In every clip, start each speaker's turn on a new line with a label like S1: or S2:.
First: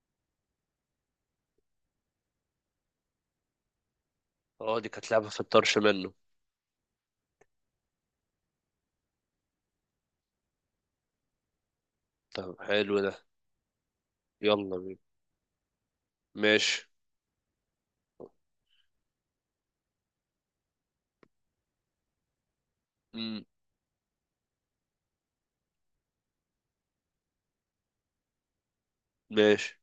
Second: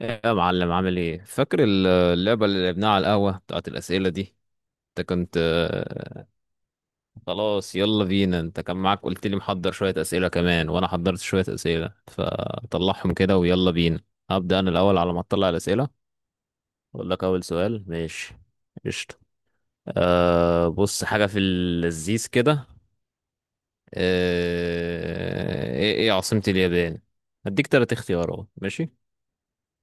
S1: ايه يا معلم، عامل ايه؟ فاكر اللعبة اللي لعبناها على القهوة بتاعت الأسئلة دي؟
S2: اه، دي
S1: انت
S2: كانت لعبة
S1: كنت
S2: في الطرش منه.
S1: خلاص يلا بينا. انت كان معاك، قلت لي محضر شوية أسئلة كمان وانا حضرت شوية أسئلة،
S2: طب حلو ده.
S1: فطلعهم كده ويلا بينا. هبدأ انا
S2: يلا بينا.
S1: الأول على ما اطلع الأسئلة.
S2: ماشي.
S1: اقول لك اول سؤال. ماشي، قشطة. أه بص، حاجة في اللذيذ كده.
S2: مم.
S1: أه ايه عاصمة اليابان؟ هديك تلات اختيارات. ماشي.
S2: ماشي.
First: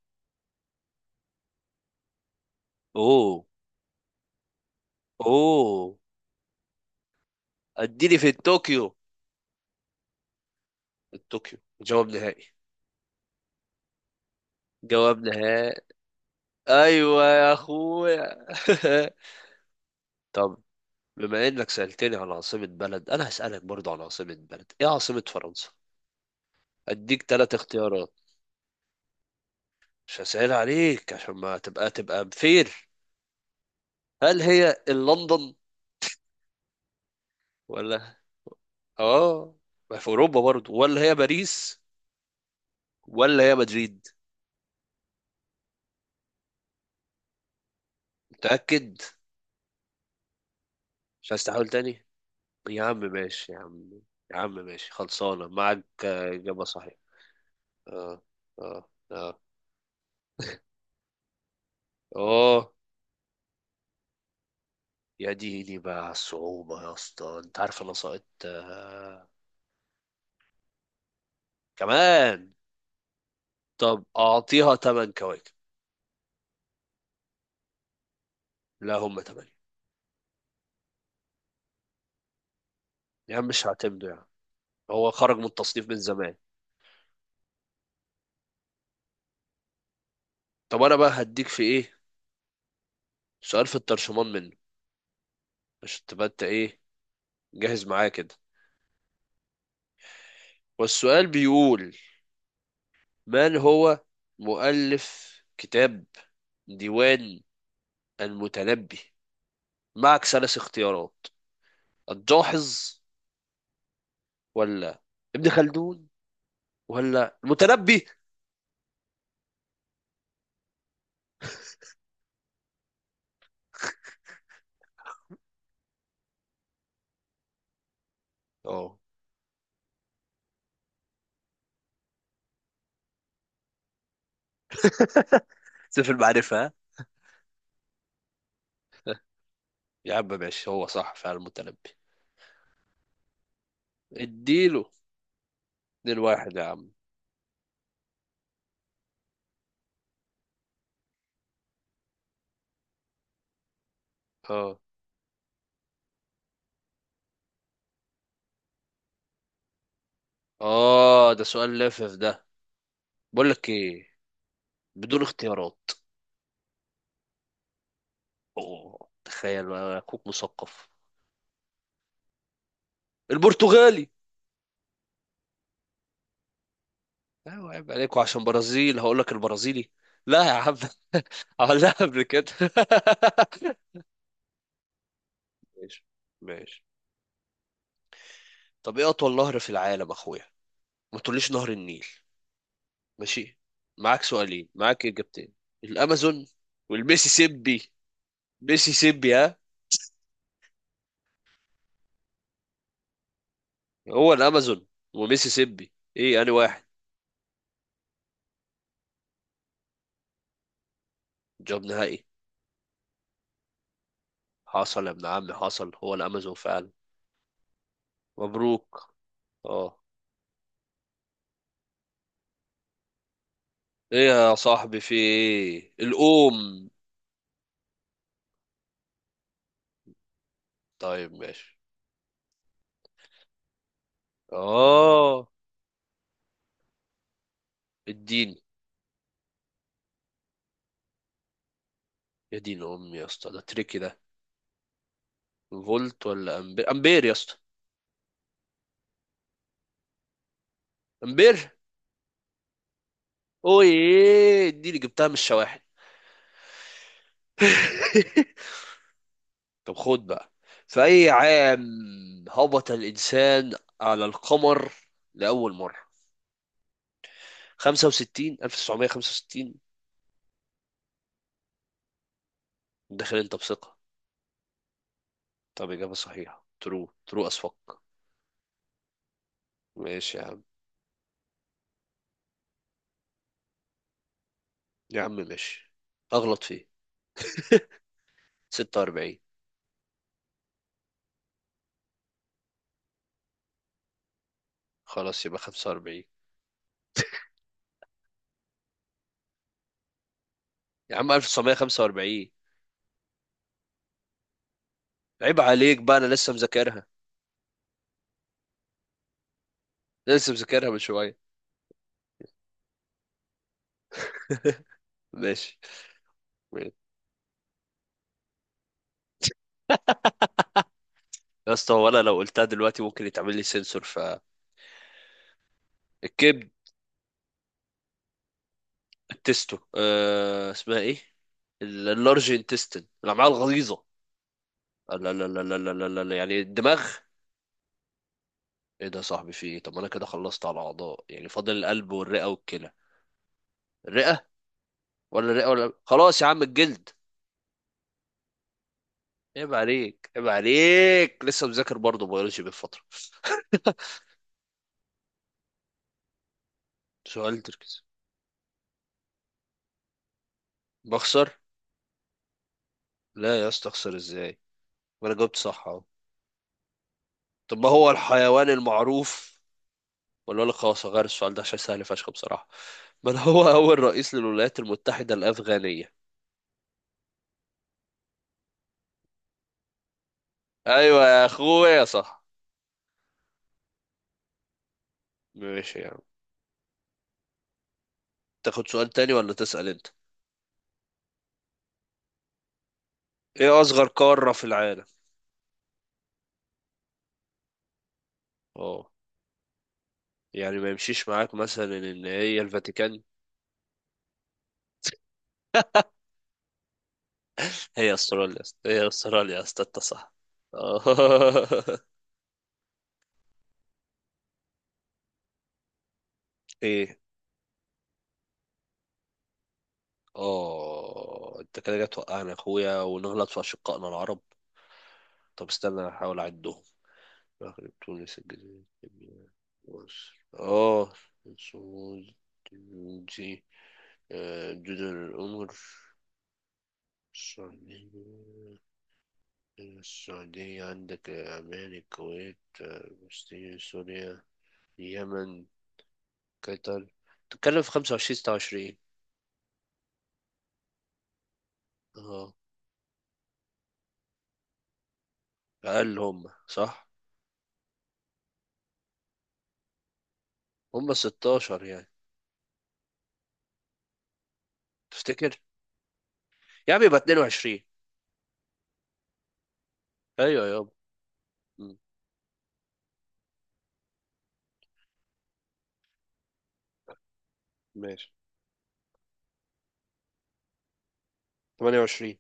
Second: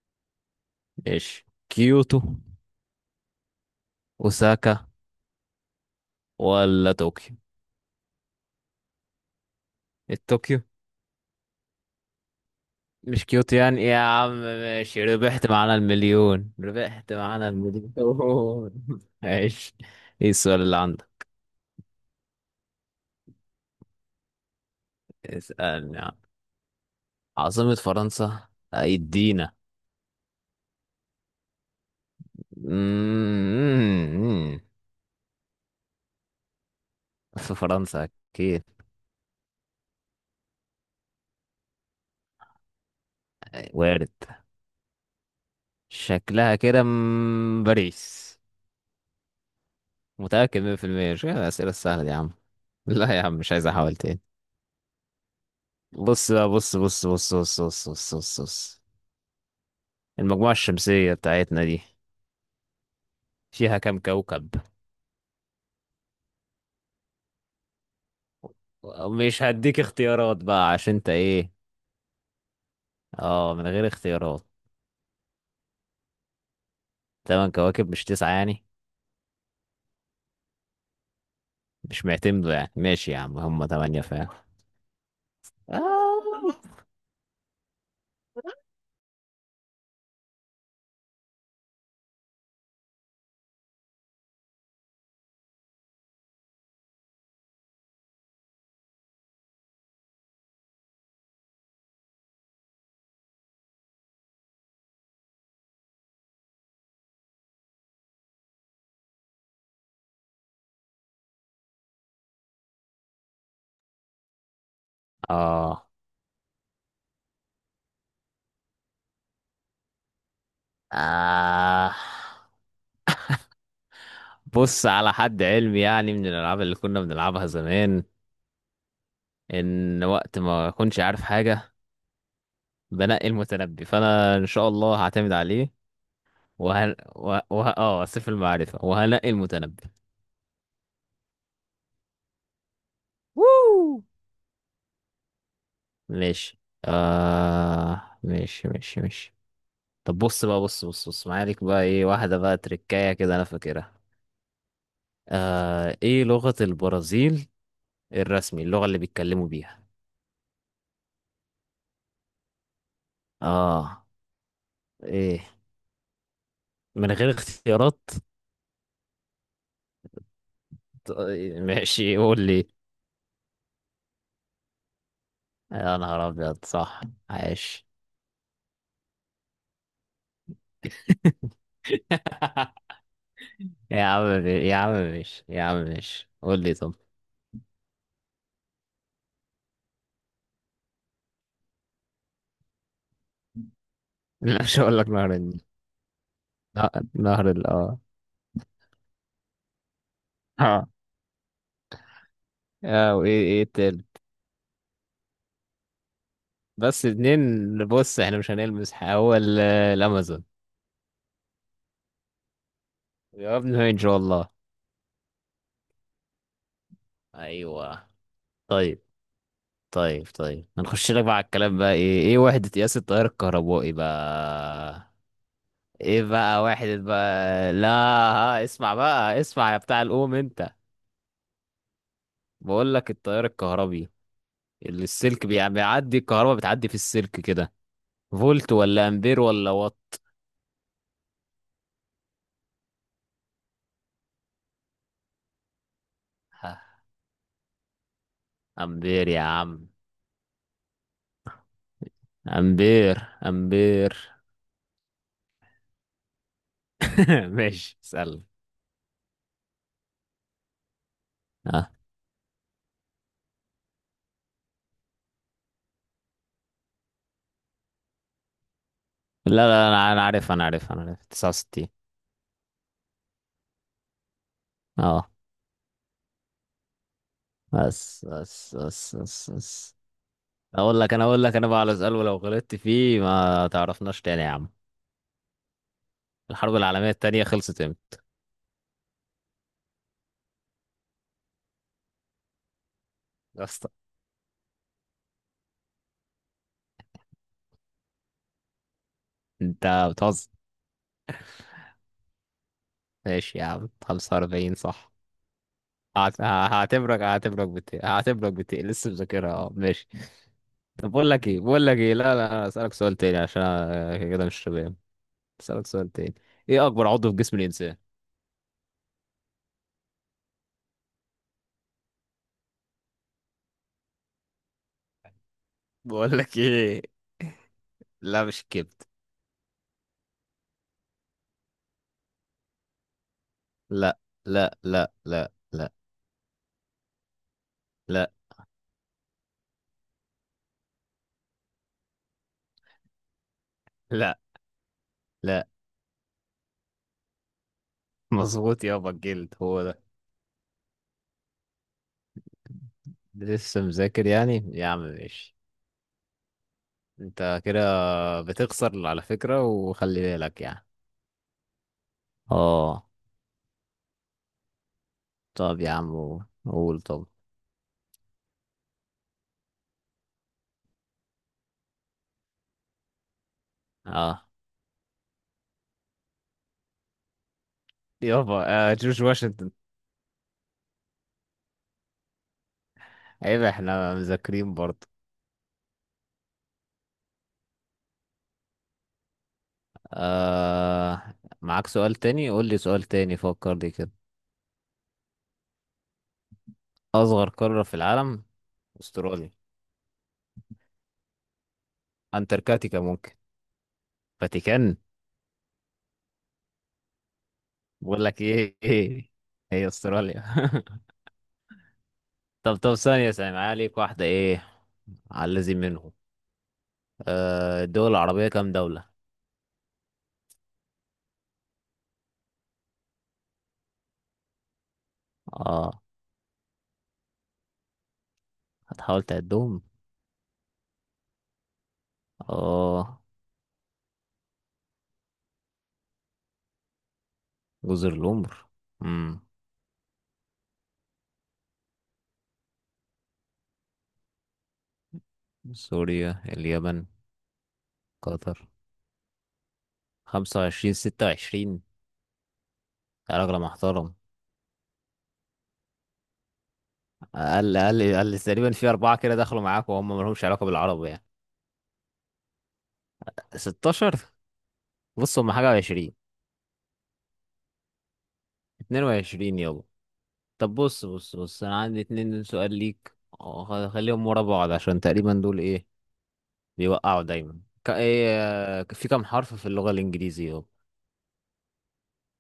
S1: ماشي، كيوتو؟
S2: اوه.
S1: اوساكا؟
S2: اوه.
S1: ولا طوكيو؟
S2: اديني في الطوكيو.
S1: طوكيو،
S2: الطوكيو جواب نهائي.
S1: مش كيوتو يعني يا عم. ماشي،
S2: جواب
S1: ربحت
S2: نهائي.
S1: معانا المليون، ربحت
S2: ايوه
S1: معانا
S2: يا اخويا.
S1: المليون. ماشي. ايه
S2: طب
S1: السؤال اللي عندك؟
S2: بما انك سألتني عن عاصمة بلد، انا هسألك برضو عن عاصمة بلد. ايه عاصمة فرنسا؟
S1: اسألني عن
S2: اديك ثلاث
S1: عاصمة
S2: اختيارات.
S1: فرنسا. ايدينا.
S2: مش هسهل عليك عشان ما تبقى بفير. هل
S1: مم.
S2: هي لندن
S1: في فرنسا؟
S2: ولا
S1: اكيد.
S2: اه ما في اوروبا برضو، ولا هي باريس، ولا هي مدريد؟
S1: وارد. شكلها كده باريس.
S2: متأكد؟
S1: متأكد 100%. مش
S2: مش
S1: كده
S2: عايز تحاول
S1: الأسئلة السهلة
S2: تاني؟
S1: دي يا عم.
S2: يا عم
S1: لا يا عم،
S2: ماشي
S1: مش
S2: يا
S1: عايز
S2: عم.
S1: احاول تاني.
S2: يا عم ماشي، خلصانة معاك.
S1: بص بقى،
S2: إجابة
S1: بص
S2: صحيحة.
S1: بص بص بص بص بص
S2: اه
S1: بص، بص.
S2: اه. اه
S1: المجموعة الشمسية بتاعتنا دي
S2: اه
S1: فيها كام كوكب؟
S2: يا ديني بقى على الصعوبة يا اسطى. انت عارف انا سقطت آه.
S1: مش هديك اختيارات بقى عشان انت ايه.
S2: كمان؟
S1: اه، من غير
S2: طب
S1: اختيارات.
S2: اعطيها تمن كواكب.
S1: تمن كواكب، مش تسعة يعني؟
S2: لا هم تمانية.
S1: مش معتمدوا يعني؟ ماشي يا
S2: يا
S1: عم،
S2: عم
S1: هم
S2: مش
S1: تمانية
S2: هعتمده يا عم.
S1: فعلا.
S2: هو خرج من التصنيف من
S1: اه،
S2: زمان. طب انا بقى هديك في ايه سؤال في الترشمان منه، عشان تبقى انت ايه جاهز معايا كده. والسؤال بيقول: من هو مؤلف كتاب ديوان المتنبي؟ معك ثلاث اختيارات: الجاحظ، ولا ابن
S1: اه.
S2: خلدون، ولا المتنبي؟
S1: آه بص، على حد علمي يعني، من الالعاب اللي كنا بنلعبها زمان،
S2: اه
S1: ان وقت ما اكونش عارف حاجه بنقي المتنبي، فانا ان شاء الله هعتمد عليه.
S2: سيف المعرفة ها.
S1: وه... وه... وه... اه سيف المعرفه، وهنقي المتنبي.
S2: يا عم ماشي، هو صح فعلا المتنبي.
S1: ووو
S2: اديله اتنين واحد
S1: ماشي.
S2: يا عم.
S1: آه ماشي ماشي ماشي. طب بص بقى، بص بص بص. معايا ليك بقى ايه، واحدة بقى تركاية كده انا فاكرها.
S2: اه
S1: آه، ايه لغة البرازيل الرسمي، اللغة اللي بيتكلموا بيها؟
S2: اه، ده سؤال لافف ده. بقول لك
S1: اه
S2: ايه، بدون
S1: ايه،
S2: اختيارات.
S1: من غير اختيارات؟
S2: اوه تخيل بقى، اخوك مثقف.
S1: طيب، ماشي قول لي.
S2: البرتغالي.
S1: يا نهار ابيض، صح!
S2: ايوه،
S1: عاش.
S2: عيب عليكوا. عشان برازيل هقول لك البرازيلي؟ لا يا عم. اه لا قبل كده.
S1: يا عم ماشي، يا عم
S2: ماشي
S1: ماشي، قول لي
S2: ماشي.
S1: طب.
S2: طب ايه اطول نهر في العالم اخويا؟ ما تقوليش نهر النيل. ماشي. معاك سؤالين،
S1: مش هقول
S2: معاك
S1: لك نهر
S2: اجابتين.
S1: النيل.
S2: الامازون
S1: نهر ال
S2: والميسيسيبي.
S1: اه
S2: ميسيسيبي ها.
S1: اه. آه، وايه ايه؟
S2: هو الامازون وميسيسيبي، ايه انا واحد؟
S1: بس اتنين، بص احنا مش هنلمس حاجة. هو الامازون.
S2: جواب نهائي.
S1: جوابنا ان شاء الله.
S2: حصل يا ابن عمي، حصل، هو الامازون فعلا.
S1: ايوه. طيب
S2: مبروك. اه.
S1: طيب طيب، هنخش لك بقى على الكلام بقى. ايه ايه وحدة قياس التيار الكهربائي
S2: ايه يا صاحبي،
S1: بقى؟
S2: في ايه
S1: ايه بقى
S2: الام؟
S1: وحدة بقى، لا. ها اسمع بقى، اسمع يا بتاع الام انت.
S2: طيب ماشي.
S1: بقول لك التيار الكهربي، اللي السلك
S2: اه
S1: بيعدي الكهرباء، بتعدي في السلك كده.
S2: الدين،
S1: فولت ولا امبير ولا وات؟
S2: يا دين امي يا اسطى، ده تريكي ده. فولت ولا
S1: ها،
S2: امبير؟ امبير يا اسطى.
S1: امبير يا عم.
S2: امبير.
S1: امبير.
S2: اوه،
S1: امبير.
S2: دي اللي جبتها من الشواحن.
S1: ماشي، اسأل.
S2: طب خد بقى. في أي عام هبط الإنسان على القمر لأول مرة؟ 65،
S1: لا
S2: 1965.
S1: لا، انا عارف، انا عارف، انا عارف 69.
S2: داخل أنت بثقة.
S1: اه.
S2: طب إجابة صحيحة. ترو ترو أس فك.
S1: بس بس بس بس بس.
S2: ماشي يا عم.
S1: اقول لك انا بقى على سؤال، ولو غلطت فيه ما تعرفناش تاني يا عم.
S2: يا عم ماشي، أغلط
S1: الحرب
S2: فيه.
S1: العالمية التانية خلصت امتى؟
S2: 46.
S1: يا اسطى،
S2: خلاص يبقى 45.
S1: انت بتهزر.
S2: يا عم 1945.
S1: ماشي يا عم، 45 صح.
S2: عيب عليك بقى، أنا
S1: هعت- ه-
S2: لسه مذاكرها.
S1: هعتبرك بت لسه مذاكرها. اه ماشي.
S2: لسه مذاكرها من
S1: طب بقول
S2: شوية.
S1: لك ايه، بقول لك ايه، لا لا، أنا اسالك سؤال تاني عشان أنا كده مش شباب.
S2: ماشي.
S1: اسالك سؤال تاني. ايه
S2: يا
S1: اكبر عضو في جسم الانسان؟
S2: اسطى، ولا لو قلتها دلوقتي ممكن يتعمل لي سنسور فالكبد.
S1: بقول لك ايه، لا مش كده.
S2: التستو اسمها ايه؟ اللارج انتستين، الامعاء الغليظه.
S1: لا لا لا
S2: لا لا
S1: لا
S2: لا لا
S1: لا
S2: لا لا لا لا. يعني الدماغ.
S1: لا
S2: ايه ده يا صاحبي، في ايه؟ طب ما انا كده خلصت على الاعضاء يعني، فاضل القلب والرئه والكلى.
S1: لا
S2: الرئه؟ ولا الرئه،
S1: لا.
S2: ولا خلاص يا عم الجلد.
S1: مظبوط يابا، الجلد
S2: عيب
S1: هو ده.
S2: عليك، عيب عليك، لسه مذاكر برضه بيولوجي بالفتره.
S1: لسه مذاكر يعني؟ يا عم ماشي.
S2: سؤال
S1: انت كده
S2: تركيز.
S1: بتخسر على فكرة، وخلي بالك يعني.
S2: بخسر؟
S1: اه.
S2: لا يا اسطى، اخسر ازاي وانا جاوبت
S1: طب
S2: صح
S1: يا
S2: اهو.
S1: عم قول. طب
S2: طب ما هو الحيوان المعروف، ولا اقول لك خلاص هغير السؤال ده عشان سهل فشخ بصراحة. من هو أول رئيس
S1: اه
S2: للولايات المتحدة الأفغانية؟
S1: يابا. آه، جورج واشنطن.
S2: أيوة يا أخويا صح.
S1: عيب، احنا مذاكرين برضه.
S2: ماشي يا عم. تاخد سؤال تاني ولا تسأل أنت؟
S1: آه، معاك سؤال تاني. قول لي سؤال تاني، فكر
S2: إيه
S1: لي
S2: أصغر
S1: كده.
S2: قارة في العالم؟
S1: اصغر قارة في العالم؟
S2: أه.
S1: استراليا.
S2: يعني ما يمشيش معاك مثلا إن هي
S1: انتاركتيكا
S2: الفاتيكان.
S1: ممكن. فاتيكان.
S2: هي
S1: بقول لك
S2: أستراليا يا
S1: ايه،
S2: اسطى. هي
S1: ايه،
S2: أستراليا يا اسطى،
S1: هي
S2: أنت صح.
S1: استراليا.
S2: آه.
S1: طب طب، ثانية ثانية، معايا ليك واحدة ايه، على الذي منهم.
S2: إيه؟
S1: آه، الدول العربية كام دولة؟
S2: أه أنت كده جاي توقعنا يا أخويا، ونغلط في أشقائنا العرب. طب
S1: اه،
S2: استنى أحاول أعدهم. المغرب، تونس، الجزائر،
S1: هتحاول
S2: ليبيا،
S1: تعدهم.
S2: مصر، اه، سعود،
S1: اه.
S2: جيبوتي، جزر القمر،
S1: جزر
S2: السعودية.
S1: القمر. امم.
S2: السعودية عندك، عمان، الكويت، فلسطين، سوريا، اليمن،
S1: سوريا اليمن.
S2: قطر. تتكلم في خمسة وعشرين ستة
S1: قطر.
S2: وعشرين.
S1: 25 26
S2: اه
S1: يا راجل محترم.
S2: أقل. هم صح
S1: أقل، أقل، أقل، تقريبا في أربعة كده دخلوا معاك وهم ملهمش علاقة بالعرب
S2: هم
S1: يعني.
S2: ستاشر يعني،
S1: 16. بص، هم
S2: تفتكر؟
S1: حاجة وعشرين.
S2: يا عم يبقى اتنين وعشرين.
S1: 22 يابا.
S2: أيوة
S1: طب
S2: يابا.
S1: بص بص بص، انا
S2: مم،
S1: عندي اتنين سؤال ليك. اه، خليهم ورا بعض عشان تقريبا دول ايه، بيوقعوا دايما ك... ايه.
S2: ماشي.
S1: آه، في كام حرف في اللغة الانجليزية اهو؟
S2: تمانية وعشرين.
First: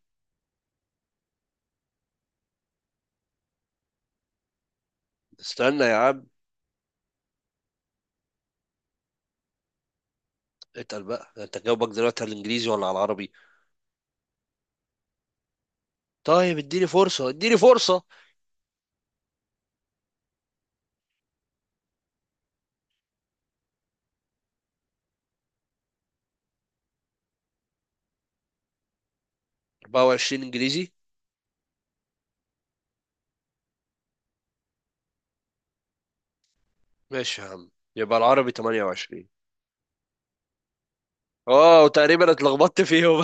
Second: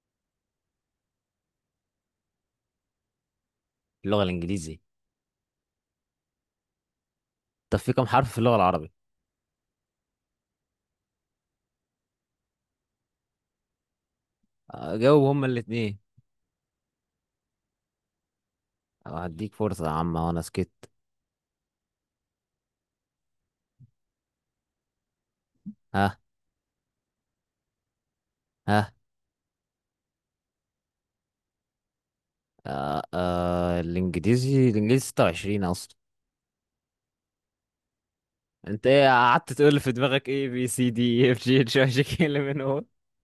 S1: اللغة الانجليزي.
S2: استنى يا عم.
S1: طب في كام حرف في اللغة العربي؟
S2: اتقل بقى، انت جاوبك دلوقتي على الانجليزي ولا على العربي؟
S1: اه، جاوب هما الاتنين.
S2: طيب اديني فرصة، اديني فرصة.
S1: اه، هديك فرصة يا عم وانا سكت. ها. ها.
S2: 24 انجليزي.
S1: آه آه، الانجليزي 26 اصلا.
S2: ماشي يا عم. يبقى العربي
S1: انت ايه
S2: 28.
S1: قعدت تقول في دماغك، ايه بي سي دي اف جي اتش
S2: اه،
S1: اي جي كي
S2: وتقريبا
S1: ال، من
S2: اتلخبطت
S1: هو.
S2: فيهم.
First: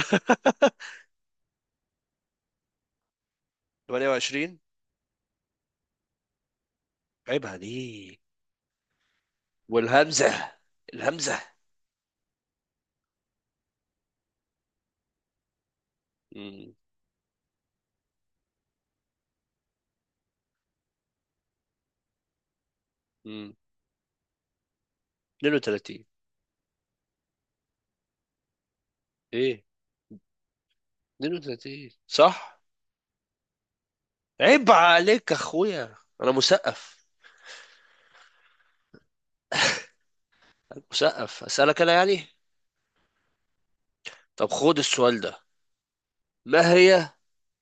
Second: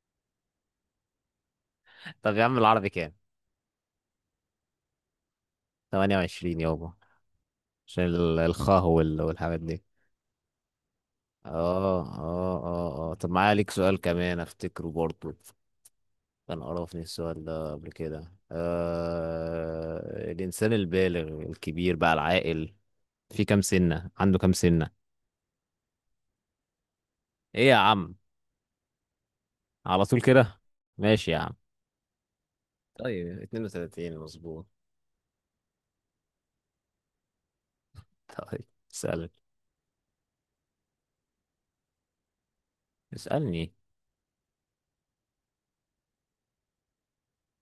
S1: طب يا عم، العربي كام؟
S2: 28.
S1: 28 يابا.
S2: عيب
S1: عشان
S2: عليك.
S1: الخاء والحاجات دي.
S2: والهمزة. الهمزة.
S1: اه اه طب معايا ليك سؤال كمان افتكره برضه. كان
S2: مم.
S1: قرفني السؤال ده قبل كده. آه، الانسان البالغ، الكبير بقى، العاقل، في
S2: مم.
S1: كام سنة، عنده كام سنة؟
S2: 32.
S1: ايه يا عم،
S2: ايه.
S1: على طول كده. ماشي يا عم.
S2: 32 صح.
S1: طيب 32 مظبوط.
S2: عيب عليك يا اخويا، انا مثقف.
S1: طيب اسألك.
S2: أنا مثقف اسالك انا يعني.
S1: اسألني.
S2: طب خد السؤال ده. ما هي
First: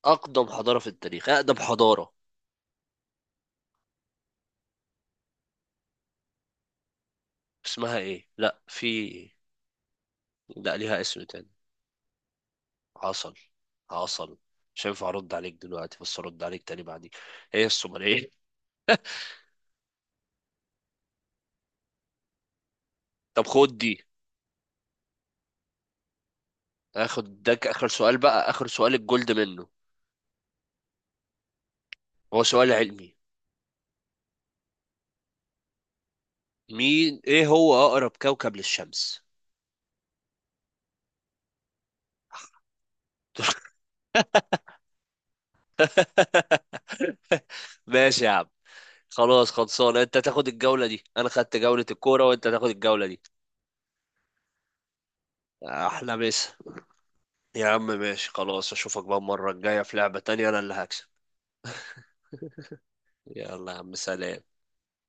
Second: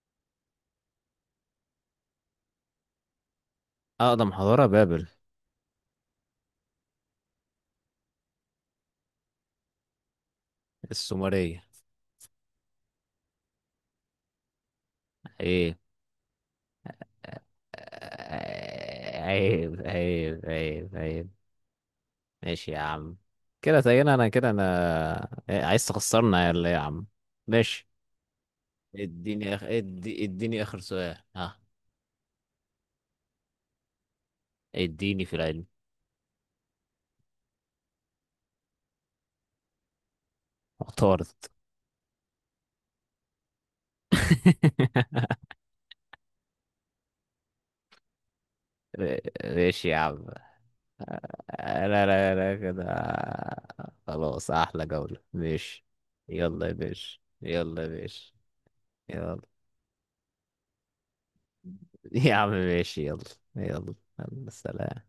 S2: اقدم حضارة في التاريخ؟ اقدم حضارة،
S1: اقدم حضارة، بابل.
S2: اسمها ايه؟ لا في، لا ليها اسم تاني.
S1: السومرية.
S2: عسل. عسل. مش هينفع ارد عليك
S1: ايه.
S2: دلوقتي، بس ارد عليك تاني بعدين. هي الصومالية.
S1: آه، عيب عيب عيب عيب. ماشي يا عم.
S2: طب خد
S1: كده
S2: دي.
S1: تقريبا انا كده انا عايز تخسرنا يا اللي يا عم.
S2: اخد ده اخر
S1: ماشي.
S2: سؤال بقى، اخر سؤال الجولد منه.
S1: اديني اخر سؤال. ها.
S2: هو سؤال علمي.
S1: اديني في العلم.
S2: مين ايه هو اقرب كوكب للشمس؟
S1: اختارت.
S2: ماشي يا عم. خلاص،
S1: ماشي يا
S2: خلصان، انت
S1: عم.
S2: تاخد الجولة دي. انا خدت جولة
S1: آه، لا
S2: الكورة
S1: لا
S2: وانت
S1: لا
S2: تاخد
S1: كده.
S2: الجولة دي.
S1: خلاص احلى جولة، ماشي.
S2: احلى مسا.
S1: يلا يا باشا،
S2: يا
S1: يلا
S2: عم
S1: يا
S2: ماشي
S1: باشا.
S2: خلاص. اشوفك بقى
S1: يلا.
S2: المرة الجاية في لعبة تانية، انا اللي هكسب.
S1: يا عم ماشي، يلا.
S2: يلا يا
S1: يلا.
S2: عم
S1: يلا
S2: سلام.
S1: سلام.